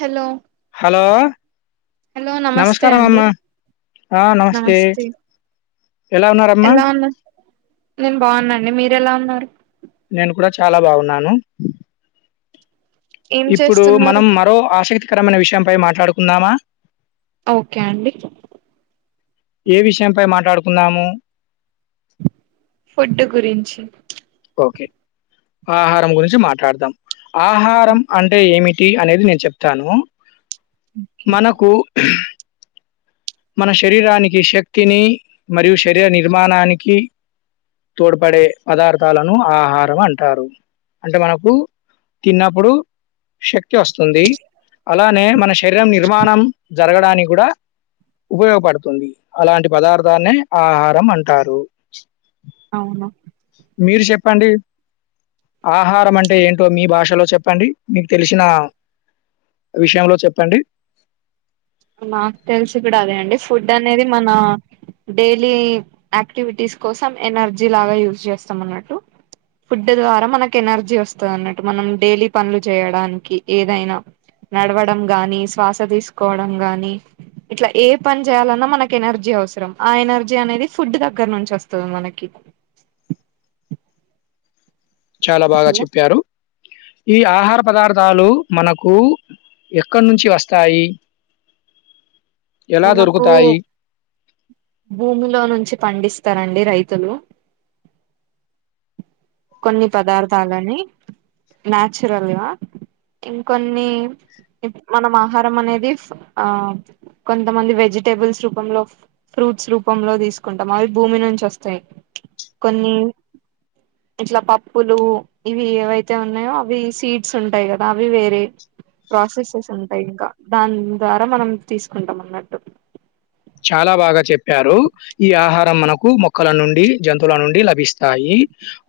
Hello hello hello నమస్తే నమస్కారం అండి అమ్మ ఆ నమస్తే ఎలా ఉన్నారమ్మా? ఎలా ఉన్నా నేను బాగున్నా అండి మీరు ఎలా ఉన్నారు నేను కూడా చాలా బాగున్నాను ఏం ఇప్పుడు చేస్తున్నారు మనం మరో ఆసక్తికరమైన విషయంపై మాట్లాడుకుందామా ఓకే అండి ఏ విషయంపై మాట్లాడుకున్నాము ఫుడ్ గురించి ఓకే ఆహారం గురించి మాట్లాడదాం ఆహారం అంటే ఏమి టి అనేది నేను చెప్తాను ఓకే మనకు మన శరీరానికి శక్తిని మరియు శరీర నిర్మాణానికి తోడ్పడే పదార్థాలను ఆహారం అంటారు అంటే మనకు తిన్నప్పుడు శక్తి వస్తుంది అలానే మన శరీరం నిర్మాణం జరగడానికి కూడా ఉపయోగపడుతుంది అలాంటి పదార్థాన్నే ఆహారం అంటారు అవును మీరు చెప్పండి ఆహారం అంటే ఏంటో మీ భాషలో చెప్పండి మీకు తెలిసిన విషయంలో చెప్పండి నాకు తెలిసి కూడా అదే అండి ఫుడ్ అనేది మన డైలీ యాక్టివిటీస్ కోసం ఎనర్జీ లాగా యూజ్ చేస్తాం అన్నట్టు ఫుడ్ ద్వారా మనకి ఎనర్జీ వస్తది అన్నట్టు మనం డైలీ పనులు చేయడానికి ఏదైనా నడవడం గాని శ్వాస తీసుకోవడం గాని ఇట్లా ఏ పని చేయాలన్నా మనకి ఎనర్జీ అవసరం ఆ ఎనర్జీ అనేది ఫుడ్ దగ్గర నుంచి వస్తది మనకి చాలా బాగా చెప్పారు ఈ ఆహార పదార్థాలు మనకు ఎక్కడి నుంచి వస్తాయి ఎలా మనకు దొరుకుతాయి? భూమిలో నుంచి పండిస్ స్తరండి రైతులు కొన్ని పదార్థాలని న్యాచురల్ గా ఇంకొన్ని మనం ఆహారం అనేది ఆ కొంతమంది వెజిటేబుల్స్ రూపంలో ఫ్రూ ఫూట్స్ రూపంలో తీసుకుంటాం అవి భూమి నుంచి వస్తాయి కొన్ని ఇట్లా పప్పులు ఇవి ఏవైతే ఉన్నాయో అవి సీడ్స్ ఉంటాయి కదా అవి వేరే ప్రాసెసెస్ ఉంటాయి ఇంకా దాని ద్వారా మనం తీసుకుంటాం అన్నట్టు చాలా బాగా చెప్పారు ఈ ఆహారం మనకు మొక్కల నుండి జంతువుల నుండి లభిస్తాయి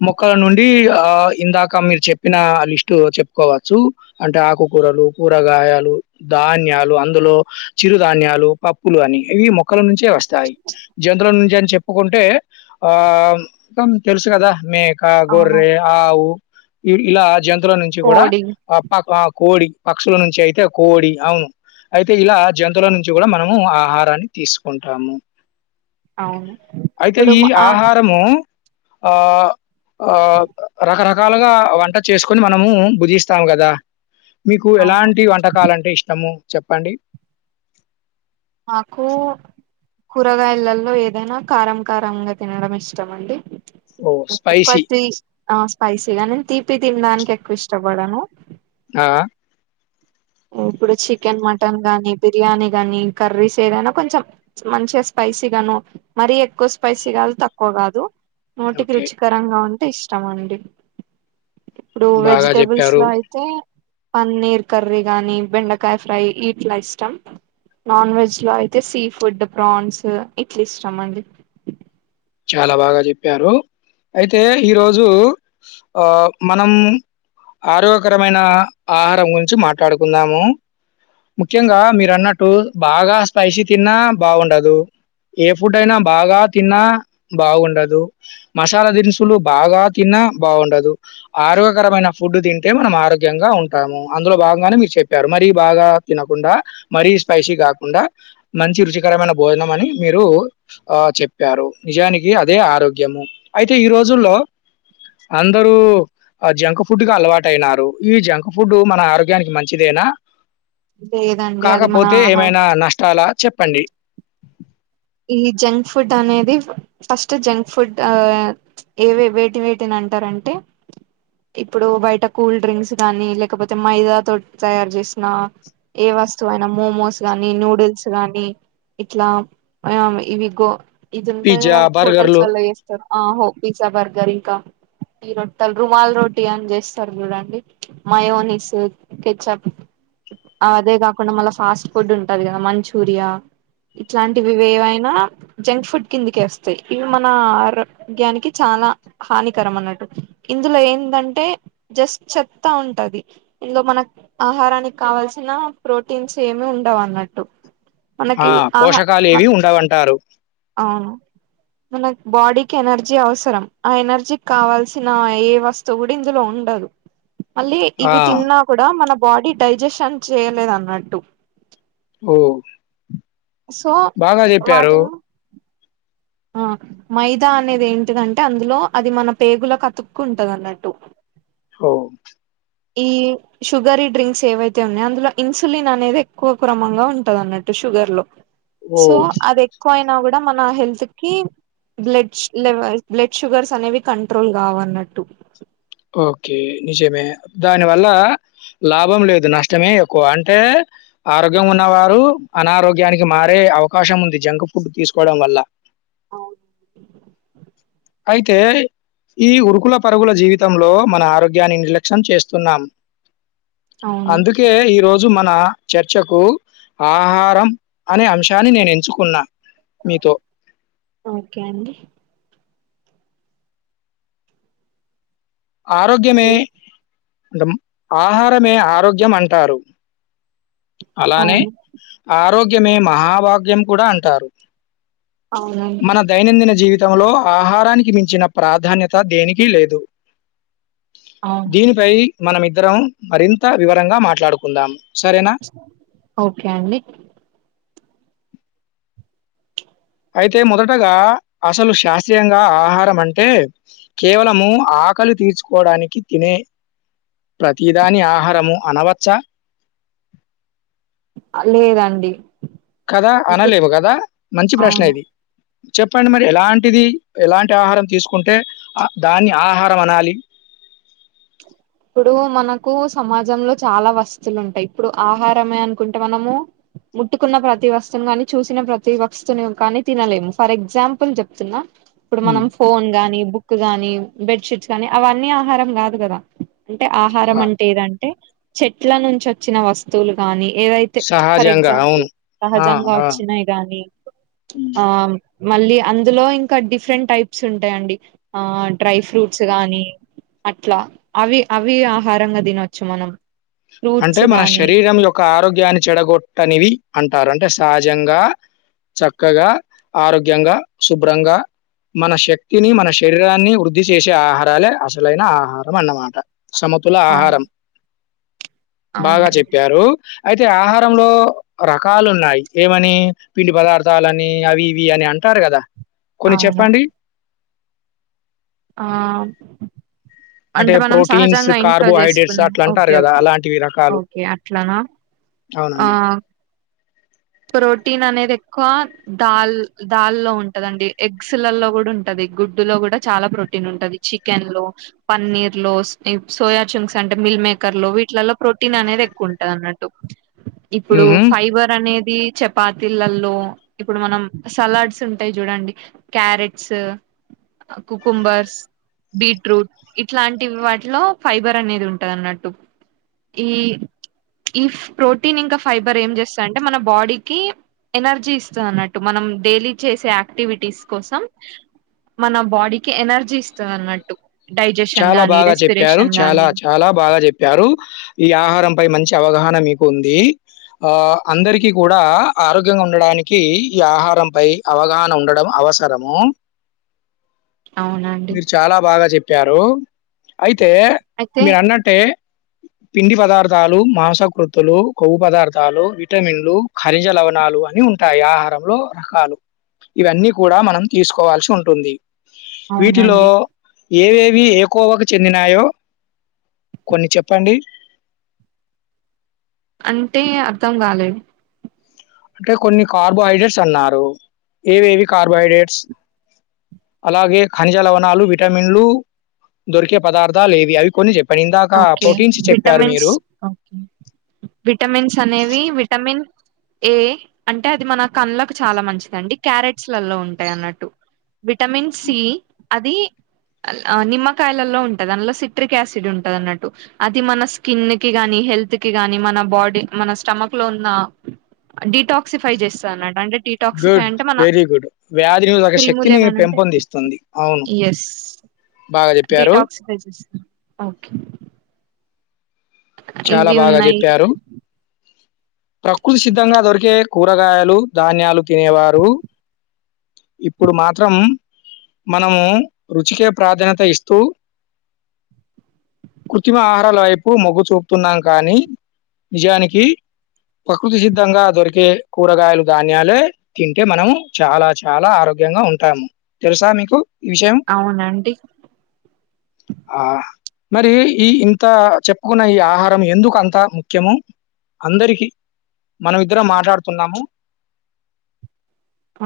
మొక్కల నుండి ఆ ఇందాక మీరు చెప్పిన లిస్ట్ చెప్పుకోవచ్చు అంటే ఆకుకూర కూరలు కూరగాయలు ధాన్యాలు అందులో చిరుధాన్యాలు పప్పులు అని ఇవి మొక్కల నుంచే వస్తాయి జంతుల నుంచి చెప్పుకుంటే ఆ తెలుసు కదా మేక అవును గొర్రె ఆవు ఇ ఇలా జంతువుల నుంచి కూడా కోడి ప కోడి పక్షుల నుంచి అయితే కోడి అవును అయితే ఇలా జంతువుల నుంచి కూడా మనము ఆహార తీసుకుంటాము అవును అయితే ఇప్పుడు ఈ ఆ ఆహారము ఆ ఆ రకరకాలుగా వంట చేసుకొని మనము బుజిస్తాము కదా మీకు అవును ఎలాంటి వంటకాలంటే ఇష్టము చెప్పండి మాకు కూరగాయలలో ఏదైనా కారం కారంగా తినడం ఇష్టమండి ఓహ్! ఎక్కువ స్పైసీ. త్రీస్ స్పైసీగా నేను తీపి తినడానికి ఎక్కువ ఇష్టపడను ఆ ఇప్పుడు చికెన్ మటన్ గాని బిర్యానీ గాని కర్రీస్ ఏదైనా కొంచెం మంచిగా స్పైస్ స్పైసీ గాను మరీ ఎక్కువ స్పైసీ కాదు తక్కువ కాదు నోటికి ఓకే. రుచికరంగా ఉంటే ఇష్టమండి ఇప్పుడు బాగా వెజిటబుల్స్ జెప్పారు. లో అయితే పన్నీర్ కర్రీ గాని బెండకాయ ఫ్రై ఇట్ల ఇష్టం నాన్ వెజ్ లో అయితే సీ ఫుడ్ ప్రాన్స్ ఇట్లిష్టమండి చాలా బాగా చెప్పారు అయితే ఈరోజు ఆ మనం ఆరోగ్యకరమైన ఆహారం గురించి మాట్లాడుకుందాము ముఖ్యంగా మీరు అన్నట్టు బాగా స్పైసీ తిన్నా బాగుండదు ఏ ఫుడ్ అయినా బాగా తిన్నా బాగుండదు మసాలా దినుసులు బాగా తిన్నా బాగుండదు ఆరోగ్యకరమైన ఫుడ్ తింటే మనం ఆరోగ్యంగా ఉంటాము అందులో భాగంగానే మీరు చెప్పారు మరీ బాగా తినకుండా మరి స్పైసీ కాకుండా మంచి రుచికరమైన భోజనం అని మీరు ఆ చెప్పారు నిజానికి అదే ఆరోగ్యము అయితే ఈ రోజుల్లో అందరూ జంక్ ఫుడ్ క్ అలవాటయినారు ఈ జంక్ ఫుడ్ మన ఆరోగ్యానికి మంచిదే న లేదండి అది మన కాకపోతే ఆహా ఏమైన నష్టాల చెప్ ప్పండి ఈ జంక్ ఫుడ్ అనేది ఫస్ట్ జంక్ ఫుడ్ ఆ ఏవ వేటి వేటిన అంటరంటే ఇప్పుడు బయట కూల్ డ్రింక్స్ గాని లేకపోతే మైదా తో తయారు జేసిన ఏ వస్తువయిన మోమోస్ గాని నూడిల్స్ గాని ఇట్లా ఆ ఇవి గో ఇదింటది కదా పిజ్జా, హోటల్స్ బర్గర్‌లు లల్ల చేస్తరు ఆ హో పిజ్జా బర్గర్ ఇంక ఈ రొట్టల్ రుమాల్ రొటీ అని చేస్తరు చూడండి మయోనిస్ కెచప్ అ అదే కాకుండ మళ్ళ ఫాస్ట్ ఫుడ్ ఉంటది కద మంచూరియ ఇట్లాంటివి ఇవి ఏవైనా జంక్ ఫుడ్ కిందికే వస్తయి ఇవి మన ఆరోగ్యానికి చాలా హాని కరమ్ అన్నట్టు ఇందులో ఏందంటే జస్ట్ చెత్తా ఉంటది ఇందులో మనక్ ఆహారానికి కావాల్సిన ప్రోటీన్స్ ఏమి ఉండవు అన్నట్టు మనకి ఆహ ఏవి ఉండవంటారు అవును మన బాడీకి ఎనర్జీ అవసరం ఆ ఎనర్జీ కావాల్సిన ఏ వస్తువు కూడ ఇందులో ఉన్ డదు మళ్ళీ ఆ! ఇవి తిన్నా కూడ మన బాడీ డైజెషన్ చేయలేదు అన్నట్టు ఓ సో వాటిను ఆ మైదా అనేది ఏంటిదంటే అందులో అది మన పేగులకు అతుక్కు ఉంటది అన్నట్టు హో ఈ షుగరీ డ్రింక్స్ ఏవైతే ఉన్నయో అందులో ఇన్సులిన్ అనేది ఎక్కువ క్రమంగా ఉంటది అన్నట్టు షుగర్ లో సో ఓహ్! అది ఎక్కువ అయిన కూడ మన హెల్త్ కి బ్లడ్ లెవల్ బ్లడ్ షుగర్స్ అనేవి కంట్రోల్ కావన్నట్టు ఓకే నిజమే దాని వల్లా లాభం లేదు నష్టమే ఎక్కువ అంటే ఆరోగ్యం ఉన్నవారు అనారోగ్యానికి మారే అవకాశం ముంది జంక్ ఫుడ్ తీసుకోవడం వల్ల అవును అయితే ఈ ఉరుకుల పరగుల జీవిత్ తంలో మన ఆరోగ్యాన్ని నిర్లక్ష్యం చేస్తున్నాం అవును అందుకే ఈ రోజు రోజు మన చర్చకు ఆహారం అనే అంశాన్ని నేను ఎంచుకున్న ఓకే అండి ఆరోగ్యమే ఆహారమే ఆరోగ్యం అంటారు అలానే అవును ఆరోగ్యమే మహాభాగ్యం కూడ అంటారు అవునండి మన దైనందిన జీవితం తంలో ఆహారానికి మించిన ప్రాధాన్యత దేనికి లేదు అవును దీనిపై మనమిద్దరం మరింత వివరంగ మాట్లాడుకుందాం సరేన ఓకే అండి అయితే మొదటగా అసలు శాస్త్రీయంగా ఆహారం అంటె కేవలము ఆ ఆకలు తీర్చుకోవడానికి తినే ప్రతిదాని ఆహారము అనవచ్చ అ లేదండి కదా ఎందుకు అనలేము కద మంచి ప్రశ్న అవును ఇది చెప్పండి మరి ఎలాంటిది ఎలాంటి ఆహారం తీసుకుంటే అ దాన్ని ఆహారం అనాలి? ఇప్పుడు మనకు సమాజంలో చాలా వస్తువులు ఉంటాయి. ఇప్పుడు ఆహారమే అనుకుంటే మనము ముట్టుకున్న ప్రతి వస్తును గాని, చూసిన ప్రతి వస్తువును కానీ తినలేము. ఫర్ ఎగ్జాంపుల్ చెప్తున్నా ఇప్పుడు హ్మ్. మనం ఫోన్ గానీ, బుక్ గాని, బెడ్షీట్స్ కానీ అవన్నీ ఆహారం కాదు కదా అంటే ఆహారం ఆ! అంటే ఏదంటే చెట్ల నుంచి వచ్చిన వస్తువులు కాని ఏదైతే ఫర్ సహజంగా. ఎగ్జాంపుల్ అవును. ఆ! సహజంగా ఆ! వచ్చినాయి గానీ హ్మ్. ఆమ్ మళ్ళీ అందులో ఇంకా డిఫరెంట్ టైప్స్ ఉంటాయండి. ఆ డ్రై ఫ్రూట్స్ గానీ అట్లా అవి అవి ఆహారంగా తినొచ్చు మనం అంటే ఫ్రూట్స్ మన గానీ శరీరం యొక్క ఆరోగ్యాన్ని చెడగొట్టనివి అంటారు అంటే తహాజంగా చక్కగా ఆరోగ్యంగా శుభ్రంగా మన శక్తిని మన శరీరాన్ని వృద్ధి చేసే ఆహారాలే అసలైన ఆహారం అన్నమాట. సమతుల ఆహారం అవును బాగా అవునండి చెప్పారు అయితే ఆహారంలో రకాలు ఉన్నాయి ఏమని పిండి పదార్థాలని అవి ఇవి అని అం టారు కదా కొన్ని చెప్పండి ఆమ్ అంటే మనం ప్రోటీన్స్, సహజంగా ఇంట్లో కార్బోహైడ్రేట్స్ చేసుకునే అట్లా అంటారు ఓకే కదా! ఓకే అలాంటివి రకాలు. ఓకే అట్లానా ఆ అవునండి. ప్రోటీన్ అనేది ఎక్కువ దాల్ దాల్ లో ఉంటదండి ఎగ్స్లలో కూడా ఉంటది. ఇ గుడ్డు లో కూడా చాలా ప్రోటీన్ ఉంటది. చికెన్ లో, పన్నీర్ లో, సోయా చింక్స్ అంటే మిల్ మేకర్ లో వీటిలలో ప్రోటీన్ అనేది ఎక్కువ ఉంటంది అన్నట్టు ఇప్పుడు హుహు. ఫైబర్ అనేది ఇ చపాతీలలో ఇప్పుడు మనం సలాడ్స్ ఉంటాయి చూడండి క్యారెట్స్ కుకుంబర్స్ బీట్రూట్ ఇట్లాంటి వాటిలో ఫైబర్ అనేది ఉంటది అన్నట్టు ఈ ఈ ప్రోటీన్ ఇంకా ఫైబర్ ఏం చేస్తా అంటే మన బాడీకి ఎనర్జీ ఇస్త అన్నట్టు మనం డైలీ చేసే యాక్టివిటీస్ కోసం మన బాడీకి ఎనర్జీ ఇస్తది అన్నట్టు డైజెషన్ చాలా గానీ బాగా చెప్పారు రెస్పిరేషన్ చాలా గానీ చాలా బాగా చెప్పారు. ఈ ఆహారంపై మంచి అవగాహన మీకు ఉంది. ఆ అందరికి కూడా ఆరోగ్యంగా ఉండడానికి ఈ ఆహారంపై అవగాహన ఉండడం అ వసరము అవునండి మీరు చాలా బాగా చెప్పారు అయి తే అయితే మీరు అన్నట్టే పిండి పదార్థాలు, మాంసకృత్తులు, కొవ్వు పదార్థాలు విటమిన్లు, ఖరిజ లవణాలు అని ఉంటాయి ఆహారంలో రకాలు ఇవన్నీ కూడా మనం తీసుకోవాల్సి ఉంటుంది. వీటిలో అవునండి ఏవేవి ఏకోవకు చెందినాయో కొన్ని చెప్పండి అంటే అర్థం కాలేదు అంటే కొన్ని కార్బోహైడ్రేట్స్ అన్నారు ఏవి ఏవి కార్బోహైడ్రేట్స్? అలాగే ఖనిజ లవణాలు, విటమిన్లు దొరికే పదార్థాలు ఏవి అవి కొన్ని చెప్? ఓకే విటమిన్స్ విటమిన్స్ అనేవి విటమిన్ ఏ అంటే అది మన కళ్లకు చాలా మంచిదండి. క్యారెట్స్ లలో ఉంటాయి అన్నట్టు విటమిన్ సి అది నిమ్మకాయలలో ఉంటది. దానిలో సిట్రిక్ యాసిడ్ ఉం టదిన్నట్టు అది మన స్కిన్ కి గానీ, హెల్త్ కి గానీ మన బాడీ మన స్టమక్ లో ఉన్న డిటాక్సిఫై చేస్తా అన్నట అండ్రె డిటాక్సిఫై గుడ్. అంటే మన వెరీ గుడ్. వ్యాధి నిరోధక క్ర్రిములు శక్తిని ఏమైనాంటే పెంపొందిస్తుంది. అవును. ఎస్ బాగా జెప్పారు. డిటాక్స్ బేసిస్ అవును. చాలా ఇవి బాగా ఉన్నాయి చెప్పారు. ప్రకృతి సిద్ధంగా దొరికే కూరగాయలు ధాన్యాలు తినేవారు. ఇప్పుడు మాత్రం. మనము రుచికే ప్రాధాన్యత ఇస్తూ. కృత్రిమ ఆహారాలవైపు మొగ్గు చూపు. చున్నాం కానీ నిజానికి. ప్రకృతి సిద్ధంగా దొరికే కూరగాయలు ధాన్యాలే తింటే మనము చాలా చాలా ఆరోగ్య. ఆరోగ్యంగా ఉంటాము తెలుసా మీకు. ఈ అవునండి. ఆహ్ మరి ఈ ఇంత చెప్పుకున్న ఈ ఆహ్. ఆహారం ఎందుకు అంతా ముఖ్యం అందరికి. మనం ఇద్దరం మాట్లాడుతున్నాము.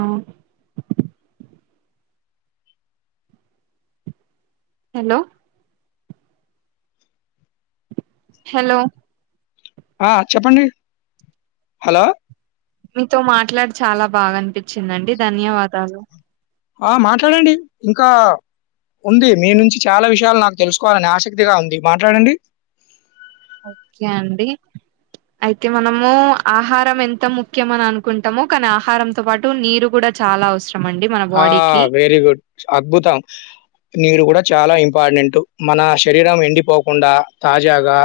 ఆహ్. హలో. హలో. ఆహ్ చెప్పండి హలో. మీతో మాట్లాడి చాలా బాగా అనిపించిందండి ధన్యవాదాలు. ఆహ్ మాట్లాడండి ఇంకా. ఉంది మీ నుంచి చాలా విషయాలు నాకు తెలుసుకోవాలని ఆసక్తిగా ఉంది మాట్లాడండి. ఓకే అండి. అయితే మనము ఆహారం ఎంత ముఖ్యం అని అనుకుంటామో కానీ ఆహారంతో పాటు నీరు కూడా. చాలా అవసరం. అండి మన బాడీకి ఆహ్ వెరీ గుడ్ అద్భుతం నీరు కూడా చాలా ఇం. ఇంపార్టెంట్ మన శరీరం ఎండిపోకుండా తాజాగా.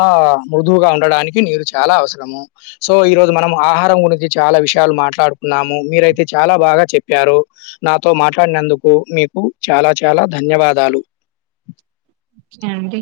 ఆహ్ మృదువుగా ఉండడానికి నీరు చాలా అవసరము సో ఈ రోజు మనం ఆహారం గురించి చాలా విషయం. విషయాలు మాట్లాడుకున్నాము మీరయితే చాలా బాగా చెప్పు. చెప్పారు నాతో మాట్లాడినందుకు మీకు చాలా చాలా ధన్యవాదాలు. ఆహ్. ఆహ్ అండి.